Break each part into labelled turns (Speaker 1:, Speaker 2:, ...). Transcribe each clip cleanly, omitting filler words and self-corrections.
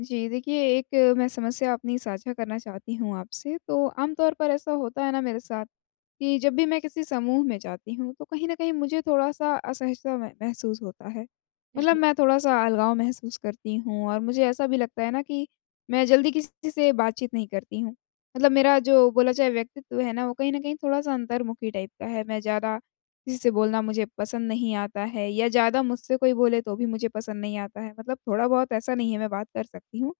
Speaker 1: जी, देखिए मैं समस्या अपनी साझा करना चाहती हूँ आपसे। तो आमतौर पर ऐसा होता है ना मेरे साथ कि जब भी मैं किसी समूह में जाती हूँ, तो कहीं न कहीं मुझे थोड़ा-सा असहजता मह महसूस होता है। मतलब मैं थोड़ा-सा अलगाव महसूस करती हूँ और मुझे ऐसा भी लगता है ना कि मैं जल्दी किसी से बातचीत नहीं करती हूँ। मतलब मेरा जो बोला जाए व्यक्तित्व है ना, वो कहीं न कहीं थोड़ा-सा अंतर्मुखी टाइप का है। मैं ज़्यादा किसी से बोलना मुझे पसंद नहीं आता है या ज़्यादा मुझसे कोई बोले तो भी मुझे पसंद नहीं आता है। मतलब थोड़ा बहुत ऐसा नहीं है मैं बात कर सकती हूँ।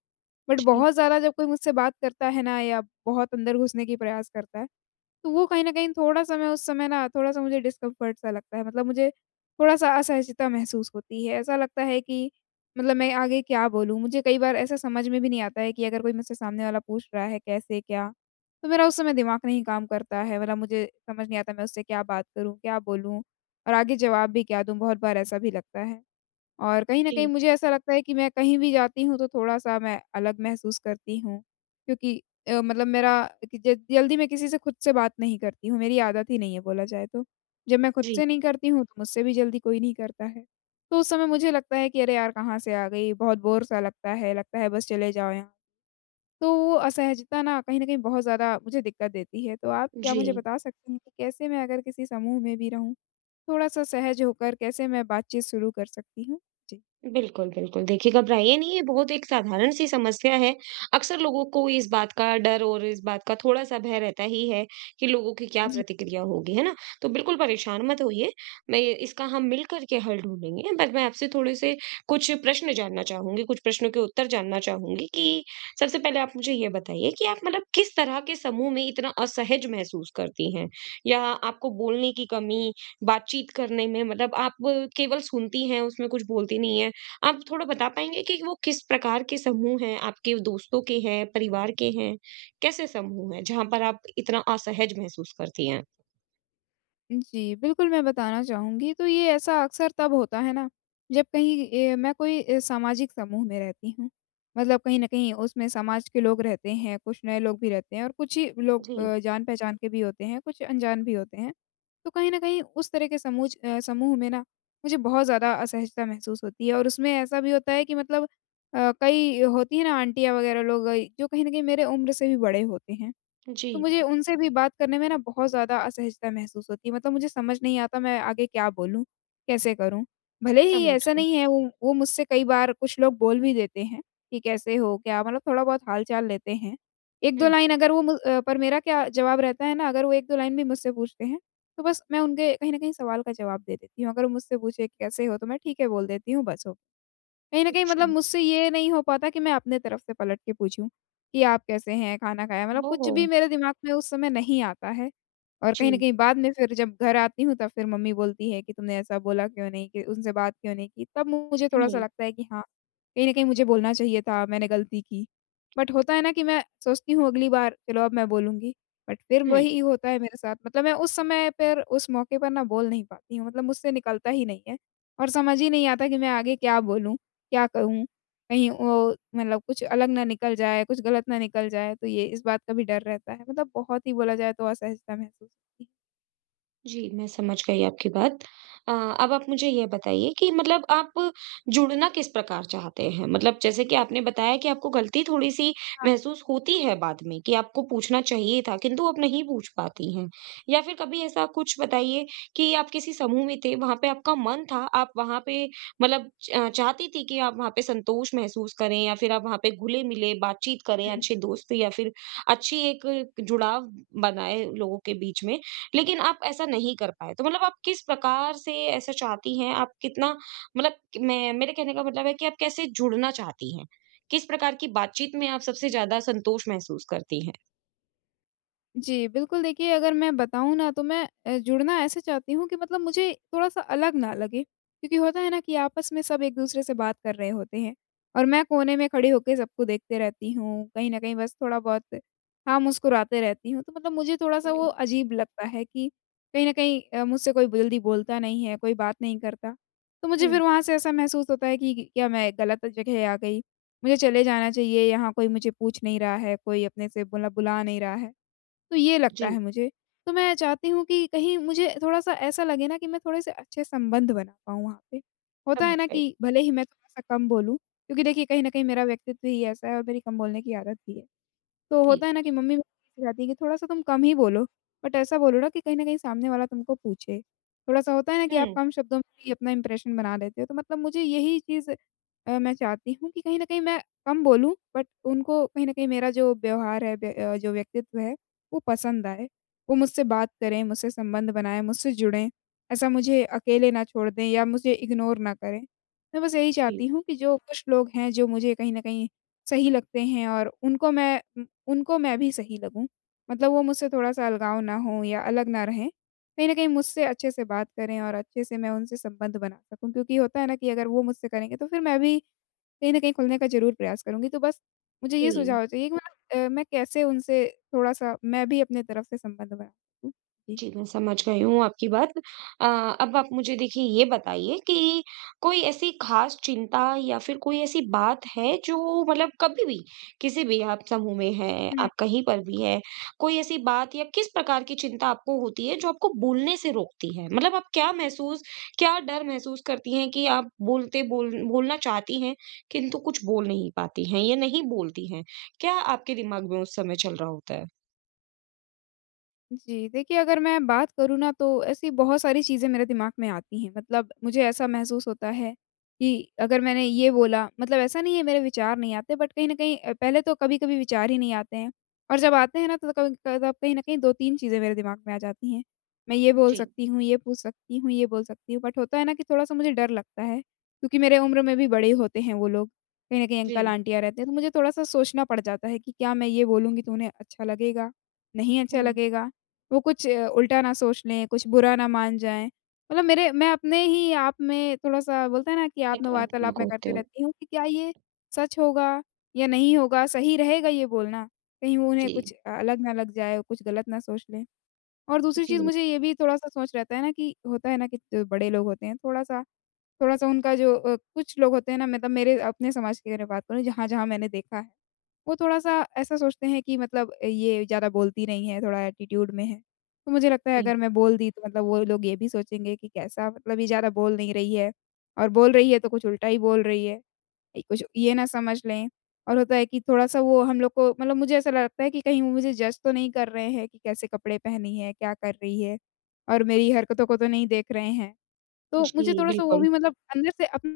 Speaker 1: बट
Speaker 2: जी,
Speaker 1: बहुत ज़्यादा जब कोई मुझसे बात करता है ना या बहुत अंदर घुसने की प्रयास करता है, तो वो कहीं न कहीं थोड़ा-सा मैं उस समय ना थोड़ा-सा मुझे डिस्कम्फ़र्ट सा लगता है, मतलब मुझे थोड़ा-सा असहजता महसूस होती है। ऐसा लगता है कि मतलब मैं आगे क्या बोलूँ? मुझे कई बार ऐसा समझ में भी नहीं आता है कि अगर कोई मुझसे सामने वाला पूछ रहा है कैसे क्या? तो मेरा उस समय दिमाग नहीं काम करता है, मतलब मुझे समझ नहीं आता मैं उससे क्या बात करूँ, क्या बोलूँ और आगे जवाब भी क्या दूँ? बहुत बार ऐसा भी लगता है। और कहीं न कहीं
Speaker 2: जी,
Speaker 1: मुझे ऐसा लगता है कि मैं कहीं भी जाती हूँ तो थोड़ा-सा मैं अलग महसूस करती हूँ, क्योंकि मतलब मेरा कि ज जल्दी मैं किसी से खुद से बात नहीं करती हूँ, मेरी आदत ही नहीं है बोला जाए तो। जब मैं खुद
Speaker 2: जी,
Speaker 1: से नहीं करती हूँ तो मुझसे भी जल्दी कोई नहीं करता है। तो उस समय मुझे लगता है कि अरे यार! कहाँ से आ गई, बहुत बोर-सा लगता है बस चले जाओ यहाँ। तो वो असहजता ना कहीं न कहीं बहुत ज़्यादा मुझे दिक्कत देती है। तो आप क्या
Speaker 2: जी।
Speaker 1: मुझे बता सकते हैं कि कैसे मैं अगर किसी समूह में भी रहूँ, थोड़ा-सा सहज होकर कैसे मैं बातचीत शुरू कर सकती हूँ?
Speaker 2: बिल्कुल, बिल्कुल। देखिए, घबराइए नहीं, ये बहुत एक साधारण-सी समस्या है। अक्सर लोगों को इस बात का डर और इस बात का थोड़ा-सा भय रहता ही है कि लोगों की क्या
Speaker 1: जी।
Speaker 2: प्रतिक्रिया होगी, है ना? तो बिल्कुल परेशान मत होइए, मैं इसका हम मिल कर के हल ढूँढेंगे। बट मैं आपसे थोड़े-से कुछ प्रश्न जानना चाहूँगी, कुछ प्रश्नों के उत्तर जानना चाहूँगी कि सबसे पहले आप मुझे ये बताइए कि आप मतलब किस तरह के समूह में इतना असहज महसूस करती हैं? या आपको बोलने की कमी, बातचीत करने में मतलब आप केवल सुनती हैं, उसमें कुछ बोलती नहीं हैं? आप थोड़ा बता पाएँगे कि वो किस प्रकार के समूह हैं? आपके दोस्तों के हैं, परिवार के हैं? कैसे समूह हैं, जहाँ पर आप इतना असहज महसूस करती हैं?
Speaker 1: जी, बिल्कुल मैं बताना चाहूँगी, तो ये ऐसा अक्सर तब होता है ना, जब कहीं मैं कोई सामाजिक समूह में रहती हूँ। मतलब कहीं न कहीं उसमें समाज के लोग रहते हैं, कुछ नए लोग भी रहते हैं और कुछ ही लोग
Speaker 2: जी,
Speaker 1: जान-पहचान के भी होते हैं, कुछ अनजान भी होते हैं। तो कहीं न कहीं उस तरह के समूह में ना, मुझे बहुत ज़्यादा असहजता महसूस होती है और उसमें ऐसा भी होता है कि मतलब कई होती हैं ना आंटियाँ वग़ैरह लोग, जो कहीं न कहीं मेरे उम्र से भी बड़े होते हैं। तो
Speaker 2: जी,
Speaker 1: मुझे उनसे भी बात करने में ना बहुत ज़्यादा असहजता महसूस होती है, मतलब मुझे समझ नहीं आता मैं आगे क्या बोलूँ? कैसे करूँ? भले ही
Speaker 2: समझ
Speaker 1: ऐसा
Speaker 2: गए।
Speaker 1: नहीं है, वो मुझसे कई बार कुछ लोग बोल भी देते हैं कि कैसे हो? क्या? मतलब थोड़ा बहुत हाल-चाल लेते हैं।
Speaker 2: हुँ,
Speaker 1: 1-2 लाइन अगर वो पर मेरा क्या जवाब रहता है ना अगर वो 1-2 लाइन भी मुझसे पूछते हैं, तो बस मैं उनके कहीं न कहीं सवाल का जवाब दे देती हूँ। अगर वो मुझसे पूछे कि कैसे हो? तो मैं ठीक है बोल देती हूँ, बस हो कहीं न कहीं
Speaker 2: अच्छा।
Speaker 1: मतलब मुझसे ये नहीं हो पाता कि मैं अपने तरफ से पलट के पूछूँ, कि आप कैसे हैं? खाना खाया? मतलब कुछ
Speaker 2: ओह!
Speaker 1: भी मेरे दिमाग में उस समय नहीं आता है। और कहीं न
Speaker 2: जी,
Speaker 1: कहीं बाद में फिर जब घर आती हूँ, तब फिर मम्मी बोलती है कि तुमने ऐसा बोला क्यों नहीं? कि उनसे बात क्यों नहीं की? तब मुझे थोड़ा-सा
Speaker 2: हुँ,
Speaker 1: लगता है कि हाँ, कहीं न कहीं मुझे बोलना चाहिए था, मैंने गलती की। बट होता है ना कि मैं सोचती हूँ अगली बार चलो अब मैं बोलूँगी, बट फिर
Speaker 2: हुँ।
Speaker 1: वही होता है मेरे साथ। मतलब मैं उस समय पर उस मौके पर ना बोल नहीं पाती हूँ, मतलब मुझसे निकलता ही नहीं है और समझ ही नहीं आता कि मैं आगे क्या बोलूँ? क्या कहूँ? कहीं वो मतलब कुछ अलग ना निकल जाए, कुछ गलत ना निकल जाए, तो ये इस बात का भी डर रहता है। मतलब बहुत ही बोला जाए तो असहजता महसूस होती है।
Speaker 2: जी, मैं समझ गई आपकी बात। अ, अब आप मुझे ये बताइए कि मतलब आप जुड़ना किस प्रकार चाहते हैं? मतलब जैसे कि आपने बताया कि आपको गलती थोड़ी-सी
Speaker 1: हाँ,
Speaker 2: महसूस होती है बाद में कि आपको पूछना चाहिए था, किंतु आप नहीं पूछ पाती हैं। या फिर कभी ऐसा कुछ बताइए कि आप किसी समूह में थे, वहाँ पे आपका मन था, आप वहाँ पे मतलब च चाहती थी कि आप वहाँ पे संतोष महसूस करें या फिर आप वहाँ पे घुले-मिले बातचीत करें,
Speaker 1: हुँ।
Speaker 2: अच्छे दोस्त या फिर अच्छी एक जुड़ाव बनाए लोगों के बीच में। लेकिन आप ऐसा नहीं कर पाए। तो मतलब आप किस प्रकार से ऐसा चाहती हैं? आप मैं मेरे कहने का मतलब है कि आप कैसे जुड़ना चाहती हैं? किस प्रकार की बातचीत में आप सबसे ज़्यादा संतोष महसूस करती हैं?
Speaker 1: जी, बिल्कुल देखिए अगर मैं बताऊँ ना, तो मैं जुड़ना ऐसे चाहती हूँ कि मतलब मुझे थोड़ा-सा अलग ना लगे, क्योंकि होता है ना कि आपस में सब एक-दूसरे से बात कर रहे होते हैं और मैं कोने में खड़ी होके सबको देखते रहती हूँ, कहीं न कहीं बस थोड़ा-बहुत हाँ, मुस्कुराते रहती हूँ, तो मतलब मुझे थोड़ा-सा वो
Speaker 2: जी।
Speaker 1: अजीब लगता है कि कहीं न कहीं मुझसे कोई जल्दी बोलता नहीं है, कोई बात नहीं करता। तो मुझे
Speaker 2: हुँ,
Speaker 1: फिर वहाँ से ऐसा महसूस होता है कि क्या मैं गलत जगह आ गई? मुझे चले जाना चाहिए, यहाँ कोई मुझे पूछ नहीं रहा है, कोई अपने से बुला बुला नहीं रहा है। तो ये लगता
Speaker 2: जी।
Speaker 1: है मुझे। तो मैं चाहती हूँ कि कहीं मुझे थोड़ा-सा ऐसा लगे ना कि मैं थोड़े-से अच्छे संबंध बना पाऊँ वहाँ पे। होता
Speaker 2: समझ
Speaker 1: है ना
Speaker 2: गई।
Speaker 1: कि भले ही मैं थोड़ा-सा कम बोलूँ, क्योंकि देखिए कहीं न कहीं मेरा व्यक्तित्व ही ऐसा है और मेरी कम बोलने की आदत भी है। तो
Speaker 2: जी।
Speaker 1: होता है ना कि मम्मी मेरी यही सिखाती है कि थोड़ा-सा तुम कम ही बोलो, बट ऐसा बोलो ना कि कहीं न कहीं सामने वाला तुमको पूछे। थोड़ा-सा होता है ना कि आप
Speaker 2: हुँ,
Speaker 1: कम शब्दों में भी अपना इंप्रेशन बना लेते हो, तो मतलब मुझे यही चीज़, मैं चाहती हूँ कि कहीं न कहीं मैं कम बोलूँ, बट उनको कहीं न कहीं मेरा जो व्यवहार है, जो व्यक्तित्व है, वो पसंद आए। वो मुझसे बात करें, मुझसे संबंध बनाएँ, मुझसे जुड़ें, ऐसा मुझे अकेले ना छोड़ दें या मुझे इग्नोर ना करें। मैं बस यही
Speaker 2: जी,
Speaker 1: चाहती हूँ कि जो कुछ लोग हैं, जो मुझे कहीं न कहीं सही लगते हैं, और उनको मैं भी सही लगूँ। मतलब वो मुझसे थोड़ा-सा अलगाव ना हो या अलग ना रहें। कहीं न कहीं मुझसे अच्छे से बात करें और अच्छे से मैं उनसे संबंध बना सकूँ, क्योंकि होता है ना कि अगर वो मुझसे करेंगे तो फिर मैं भी कहीं न कहीं खुलने का ज़रूर प्रयास करूँगी। तो बस मुझे
Speaker 2: जी।
Speaker 1: ये सुझाव चाहिए कि मतलब मैं कैसे उनसे थोड़ा-सा मैं भी अपने तरफ से संबंध बना सकूँ? जी।
Speaker 2: जी, मैं समझ गई हूँ आपकी बात। अ, अब आप मुझे देखिए ये बताइए कि कोई ऐसी ख़ास चिंता या फिर कोई ऐसी बात है जो मतलब कभी भी, किसी भी आप समूह में हैं, आप कहीं पर भी हैं, कोई ऐसी बात या किस प्रकार की चिंता आपको होती है जो आपको बोलने से रोकती है? मतलब आप क्या डर महसूस करती हैं कि आप बोलते बोल बोलना चाहती हैं, किंतु कुछ बोल नहीं पाती हैं या नहीं बोलती हैं? क्या आपके दिमाग में उस समय चल रहा होता है?
Speaker 1: जी, देखिए अगर मैं बात करूँ ना, तो ऐसी बहुत सारी चीज़ें मेरे दिमाग में आती हैं। मतलब मुझे ऐसा महसूस होता है कि अगर मैंने ये बोला, मतलब ऐसा नहीं है मेरे विचार नहीं आते, बट कहीं न कहीं पहले तो कभी-कभी विचार ही नहीं आते हैं, और जब आते हैं ना तो क तब कहीं न कहीं 2-3 चीज़ें मेरे दिमाग में आ जाती हैं। मैं ये बोल
Speaker 2: जी,
Speaker 1: सकती हूँ, ये पूछ सकती हूँ, ये बोल सकती हूँ, बट होता है ना कि थोड़ा-सा मुझे डर लगता है, क्योंकि मेरे उम्र में भी बड़े होते हैं वो लोग। कहीं न कहीं
Speaker 2: जी।
Speaker 1: अंकल-आंटियाँ रहते हैं, तो मुझे थोड़ा-सा सोचना पड़ जाता है कि क्या मैं ये बोलूँगी तो उन्हें अच्छा लगेगा? नहीं अच्छा
Speaker 2: हुँ।
Speaker 1: लगेगा? वो कुछ उल्टा ना सोच लें, कुछ बुरा ना मान जाएँ। मतलब मेरे मैं अपने ही आप में थोड़ा-सा बोलते हैं ना कि आत्म-वार्तालाप
Speaker 2: नकारात्मक
Speaker 1: मैं
Speaker 2: होते
Speaker 1: करती
Speaker 2: हो।
Speaker 1: रहती हूँ कि क्या ये सच होगा या नहीं होगा? सही रहेगा ये बोलना? कहीं वो उन्हें
Speaker 2: जी,
Speaker 1: कुछ अलग ना लग जाए, कुछ गलत ना सोच लें। और दूसरी चीज़
Speaker 2: जी,
Speaker 1: मुझे ये भी थोड़ा-सा सोच रहता है ना कि होता है ना कि जो बड़े लोग होते हैं, थोड़ा-सा उनका जो कुछ लोग होते हैं ना, मतलब मेरे अपने समाज की अगर मैं बात करूँ जहाँ-जहाँ मैंने देखा है। वो थोड़ा-सा ऐसा सोचते हैं कि मतलब ये ज़्यादा बोलती नहीं है, थोड़ा एटीट्यूड में है। तो मुझे लगता है
Speaker 2: जी,
Speaker 1: अगर मैं बोल दी तो मतलब वो लोग ये भी सोचेंगे कि कैसा, मतलब ये ज़्यादा बोल नहीं रही है और बोल रही है तो कुछ उल्टा ही बोल रही है। ये कुछ ये ना समझ लें। और होता है कि थोड़ा-सा वो हम लोग को मतलब मुझे ऐसा लगता है कि कहीं वो मुझे जज तो नहीं कर रहे हैं कि कैसे कपड़े पहनी है, क्या कर रही है और मेरी हरकतों को तो नहीं देख रहे हैं। तो
Speaker 2: जी,
Speaker 1: मुझे थोड़ा-सा वो
Speaker 2: बिल्कुल।
Speaker 1: भी मतलब अंदर से अपने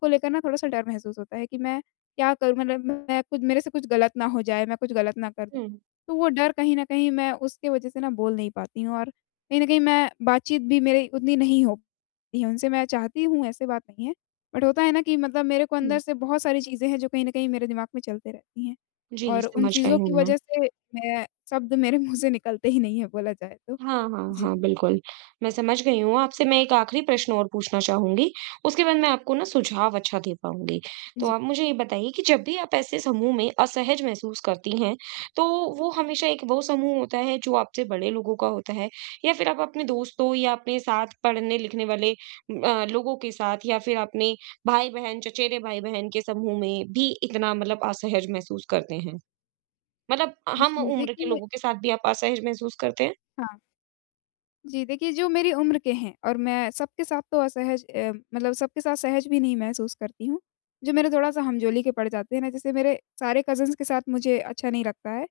Speaker 1: को लेकर ना थोड़ा-सा डर महसूस होता है कि मैं क्या करूँ? मतलब मैं कुछ मेरे से कुछ गलत ना हो जाए, मैं कुछ गलत ना कर दूँ।
Speaker 2: हुँ,
Speaker 1: तो वो डर कहीं न कहीं मैं उसके वजह से ना बोल नहीं पाती हूँ और कहीं न कहीं मैं बातचीत भी मेरी उतनी नहीं हो पाती है उनसे। मैं चाहती हूँ, ऐसे बात नहीं है, बट होता है ना कि मतलब मेरे को
Speaker 2: हुँ।
Speaker 1: अंदर से बहुत सारी चीज़ें हैं जो कहीं न कहीं मेरे दिमाग में चलते रहती हैं
Speaker 2: जी,
Speaker 1: और उन
Speaker 2: समझ गई
Speaker 1: चीज़ों
Speaker 2: हूँ
Speaker 1: की
Speaker 2: मैं।
Speaker 1: वजह से मैं शब्द मेरे मुँह से निकलते ही नहीं हैं बोला जाए तो।
Speaker 2: हाँ, हाँ,
Speaker 1: जी,
Speaker 2: हाँ, बिल्कुल। मैं समझ गई हूँ। आपसे मैं एक आखिरी प्रश्न और पूछना चाहूँगी, उसके बाद मैं आपको ना सुझाव अच्छा दे पाऊँगी। तो
Speaker 1: जी,
Speaker 2: आप मुझे ये बताइए कि जब भी आप ऐसे समूह में असहज महसूस करती हैं, तो वो हमेशा एक वो समूह होता है जो आपसे बड़े लोगों का होता है या फिर आप अपने दोस्तों या अपने साथ पढ़ने-लिखने वाले लोगों के साथ या फिर अपने भाई-बहन, चचेरे भाई-बहन के समूह में भी इतना मतलब असहज महसूस करते हैं? मतलब हम
Speaker 1: जी,
Speaker 2: उम्र के
Speaker 1: देखिए
Speaker 2: लोगों के साथ भी आप असहज महसूस करते हैं?
Speaker 1: हाँ। जी, देखिए जो मेरी उम्र के हैं और मैं सबके साथ तो मतलब सबके साथ सहज भी नहीं महसूस करती हूँ। जो मेरे थोड़ा-सा हमजोली के पड़ जाते हैं ना, जैसे मेरे सारे कज़िन्स के साथ मुझे अच्छा नहीं लगता है।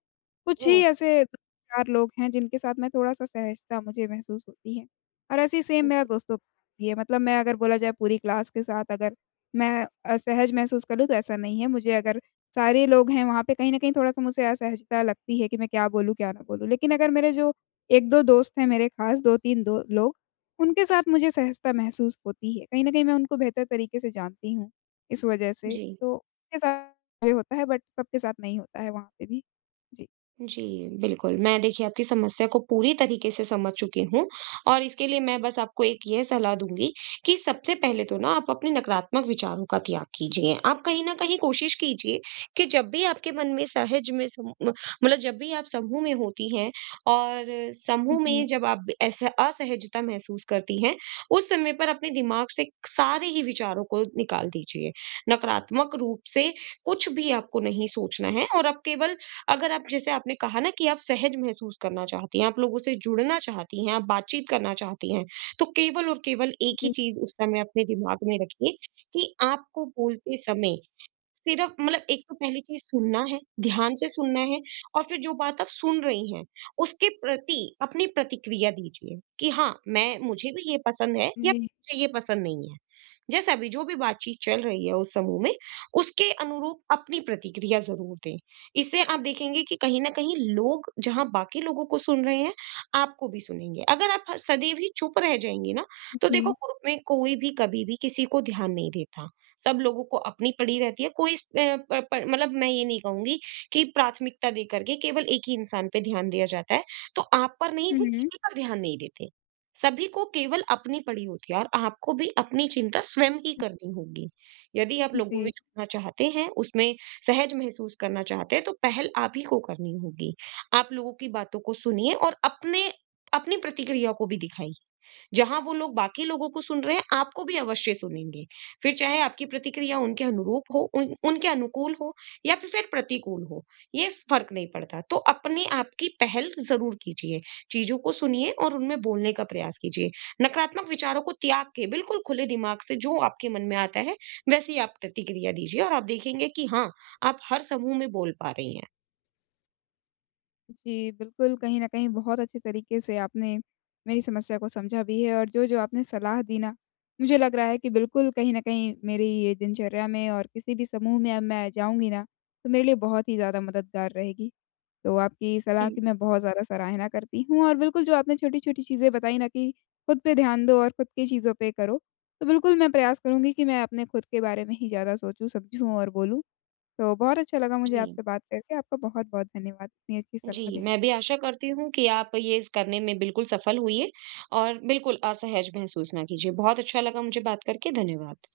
Speaker 1: कुछ ही ऐसे 2-4 लोग हैं जिनके साथ मैं थोड़ा-सा सहजता मुझे महसूस होती है। और ऐसे ही सेम
Speaker 2: हुँ।
Speaker 1: मेरा दोस्तों के साथ भी है, मतलब मैं अगर बोला जाए पूरी क्लास के साथ अगर मैं असहज महसूस करूँ तो ऐसा नहीं है। मुझे अगर सारे लोग हैं वहाँ पे कहीं न कहीं थोड़ा-सा मुझसे असहजता लगती है कि मैं क्या बोलूँ, क्या ना बोलूँ। लेकिन अगर मेरे जो 1-2 दोस्त हैं, मेरे खास 2-3 दो लोग, उनके साथ मुझे सहजता महसूस होती है। कहीं न कहीं मैं उनको बेहतर तरीके से जानती हूँ, इस वजह से।
Speaker 2: जी,
Speaker 1: तो उनके साथ ये होता है, बट सबके साथ नहीं होता है वहाँ पे भी। जी।
Speaker 2: जी, बिल्कुल। मैं देखिए आपकी समस्या को पूरी तरीके से समझ चुकी हूँ और इसके लिए मैं बस आपको एक ये सलाह दूँगी कि सबसे पहले तो ना आप अपने नकारात्मक विचारों का त्याग कीजिए। आप कहीं न कहीं कोशिश कीजिए कि जब भी आपके मन में सहज में सम म मतलब जब भी आप समूह में होती हैं और समूह में
Speaker 1: जी।
Speaker 2: जब आप ऐसा असहजता महसूस करती हैं, उस समय पर अपने दिमाग से सारे ही विचारों को निकाल दीजिए। नकारात्मक रूप से कुछ भी आपको नहीं सोचना है और आप केवल अगर आप जैसे आपने कहा ना कि आप सहज महसूस करना चाहती हैं, आप लोगों से जुड़ना चाहती हैं, आप बातचीत करना चाहती हैं, तो केवल और केवल एक ही
Speaker 1: जी,
Speaker 2: चीज़ उस समय अपने दिमाग में रखिए कि आपको बोलते समय सिर्फ मतलब एक तो पहली चीज़ सुनना है, ध्यान से सुनना है और फिर जो बात आप सुन रही हैं, उसके प्रति अपनी प्रतिक्रिया दीजिए कि हाँ, मैं मुझे भी ये पसंद है या
Speaker 1: जी,
Speaker 2: मुझे ये पसंद नहीं है। जैसा भी जो भी बातचीत चल रही है उस समूह में, उसके अनुरूप अपनी प्रतिक्रिया ज़रूर दें। इससे आप देखेंगे कि कहीं न कहीं लोग जहाँ बाकी लोगों को सुन रहे हैं, आपको भी सुनेंगे। अगर आप ह सदैव ही चुप रह जाएँगे ना, तो
Speaker 1: जी।
Speaker 2: देखो ग्रुप में कोई भी कभी भी किसी को ध्यान नहीं देता। सब लोगों को अपनी पड़ी रहती है कोई इस अ, प, प, मतलब मैं ये नहीं कहूंगी कि प्राथमिकता दे करके केवल एक ही इंसान पे ध्यान दिया जाता है, तो आप पर नहीं, वो
Speaker 1: हुँ,
Speaker 2: किसी पर ध्यान नहीं देते। सभी को केवल अपनी पड़ी होती है और आपको भी अपनी चिंता स्वयं ही करनी होगी। यदि आप लोगों में
Speaker 1: जी।
Speaker 2: जुड़ना चाहते हैं, उसमें सहज महसूस करना चाहते हैं, तो पहल आप ही को करनी होगी। आप लोगों की बातों को सुनिए और अपने अपनी प्रतिक्रिया को भी दिखाइए। जहाँ वो लोग बाकी लोगों को सुन रहे हैं, आपको भी अवश्य सुनेंगे। फिर चाहे आपकी प्रतिक्रिया उनके अनुरूप हो, उन उनके अनुकूल हो या फिर प्रतिकूल हो, ये फ़र्क नहीं पड़ता। तो अपने आप की पहल ज़रूर कीजिए, चीज़ों को सुनिए और उनमें बोलने का प्रयास कीजिए। नकारात्मक विचारों को त्याग के बिल्कुल खुले दिमाग से जो आपके मन में आता है, वैसी आप प्रतिक्रिया दीजिए और आप देखेंगे कि हाँ, आप हर समूह में बोल पा रही हैं।
Speaker 1: जी, बिल्कुल, कहीं न कहीं बहुत अच्छे तरीके से आपने मेरी समस्या को समझा भी है और जो-जो आपने सलाह दी ना, मुझे लग रहा है कि बिल्कुल कहीं न कहीं मेरी ये दिनचर्या में और किसी भी समूह में अब मैं जाऊँगी ना, तो मेरे लिए बहुत ही ज़्यादा मददगार रहेगी। तो आपकी सलाह की मैं बहुत ज़्यादा सराहना करती हूँ और बिल्कुल जो आपने छोटी-छोटी चीज़ें बताई ना कि खुद पे ध्यान दो और खुद की चीज़ों पे करो, तो बिल्कुल मैं प्रयास करूँगी कि मैं अपने खुद के बारे में ही ज़्यादा सोचूँ, समझूँ और बोलूँ। तो बहुत अच्छा लगा मुझे
Speaker 2: जी।
Speaker 1: आपसे बात करके, आपका बहुत-बहुत धन्यवाद इतनी अच्छी
Speaker 2: जी,
Speaker 1: सलाह देने
Speaker 2: मैं
Speaker 1: के
Speaker 2: भी
Speaker 1: लिए।
Speaker 2: आशा करती हूँ कि आप ये इस करने में बिल्कुल सफल हुई हैं और बिल्कुल असहज महसूस ना कीजिए। बहुत अच्छा लगा मुझे बात करके, धन्यवाद।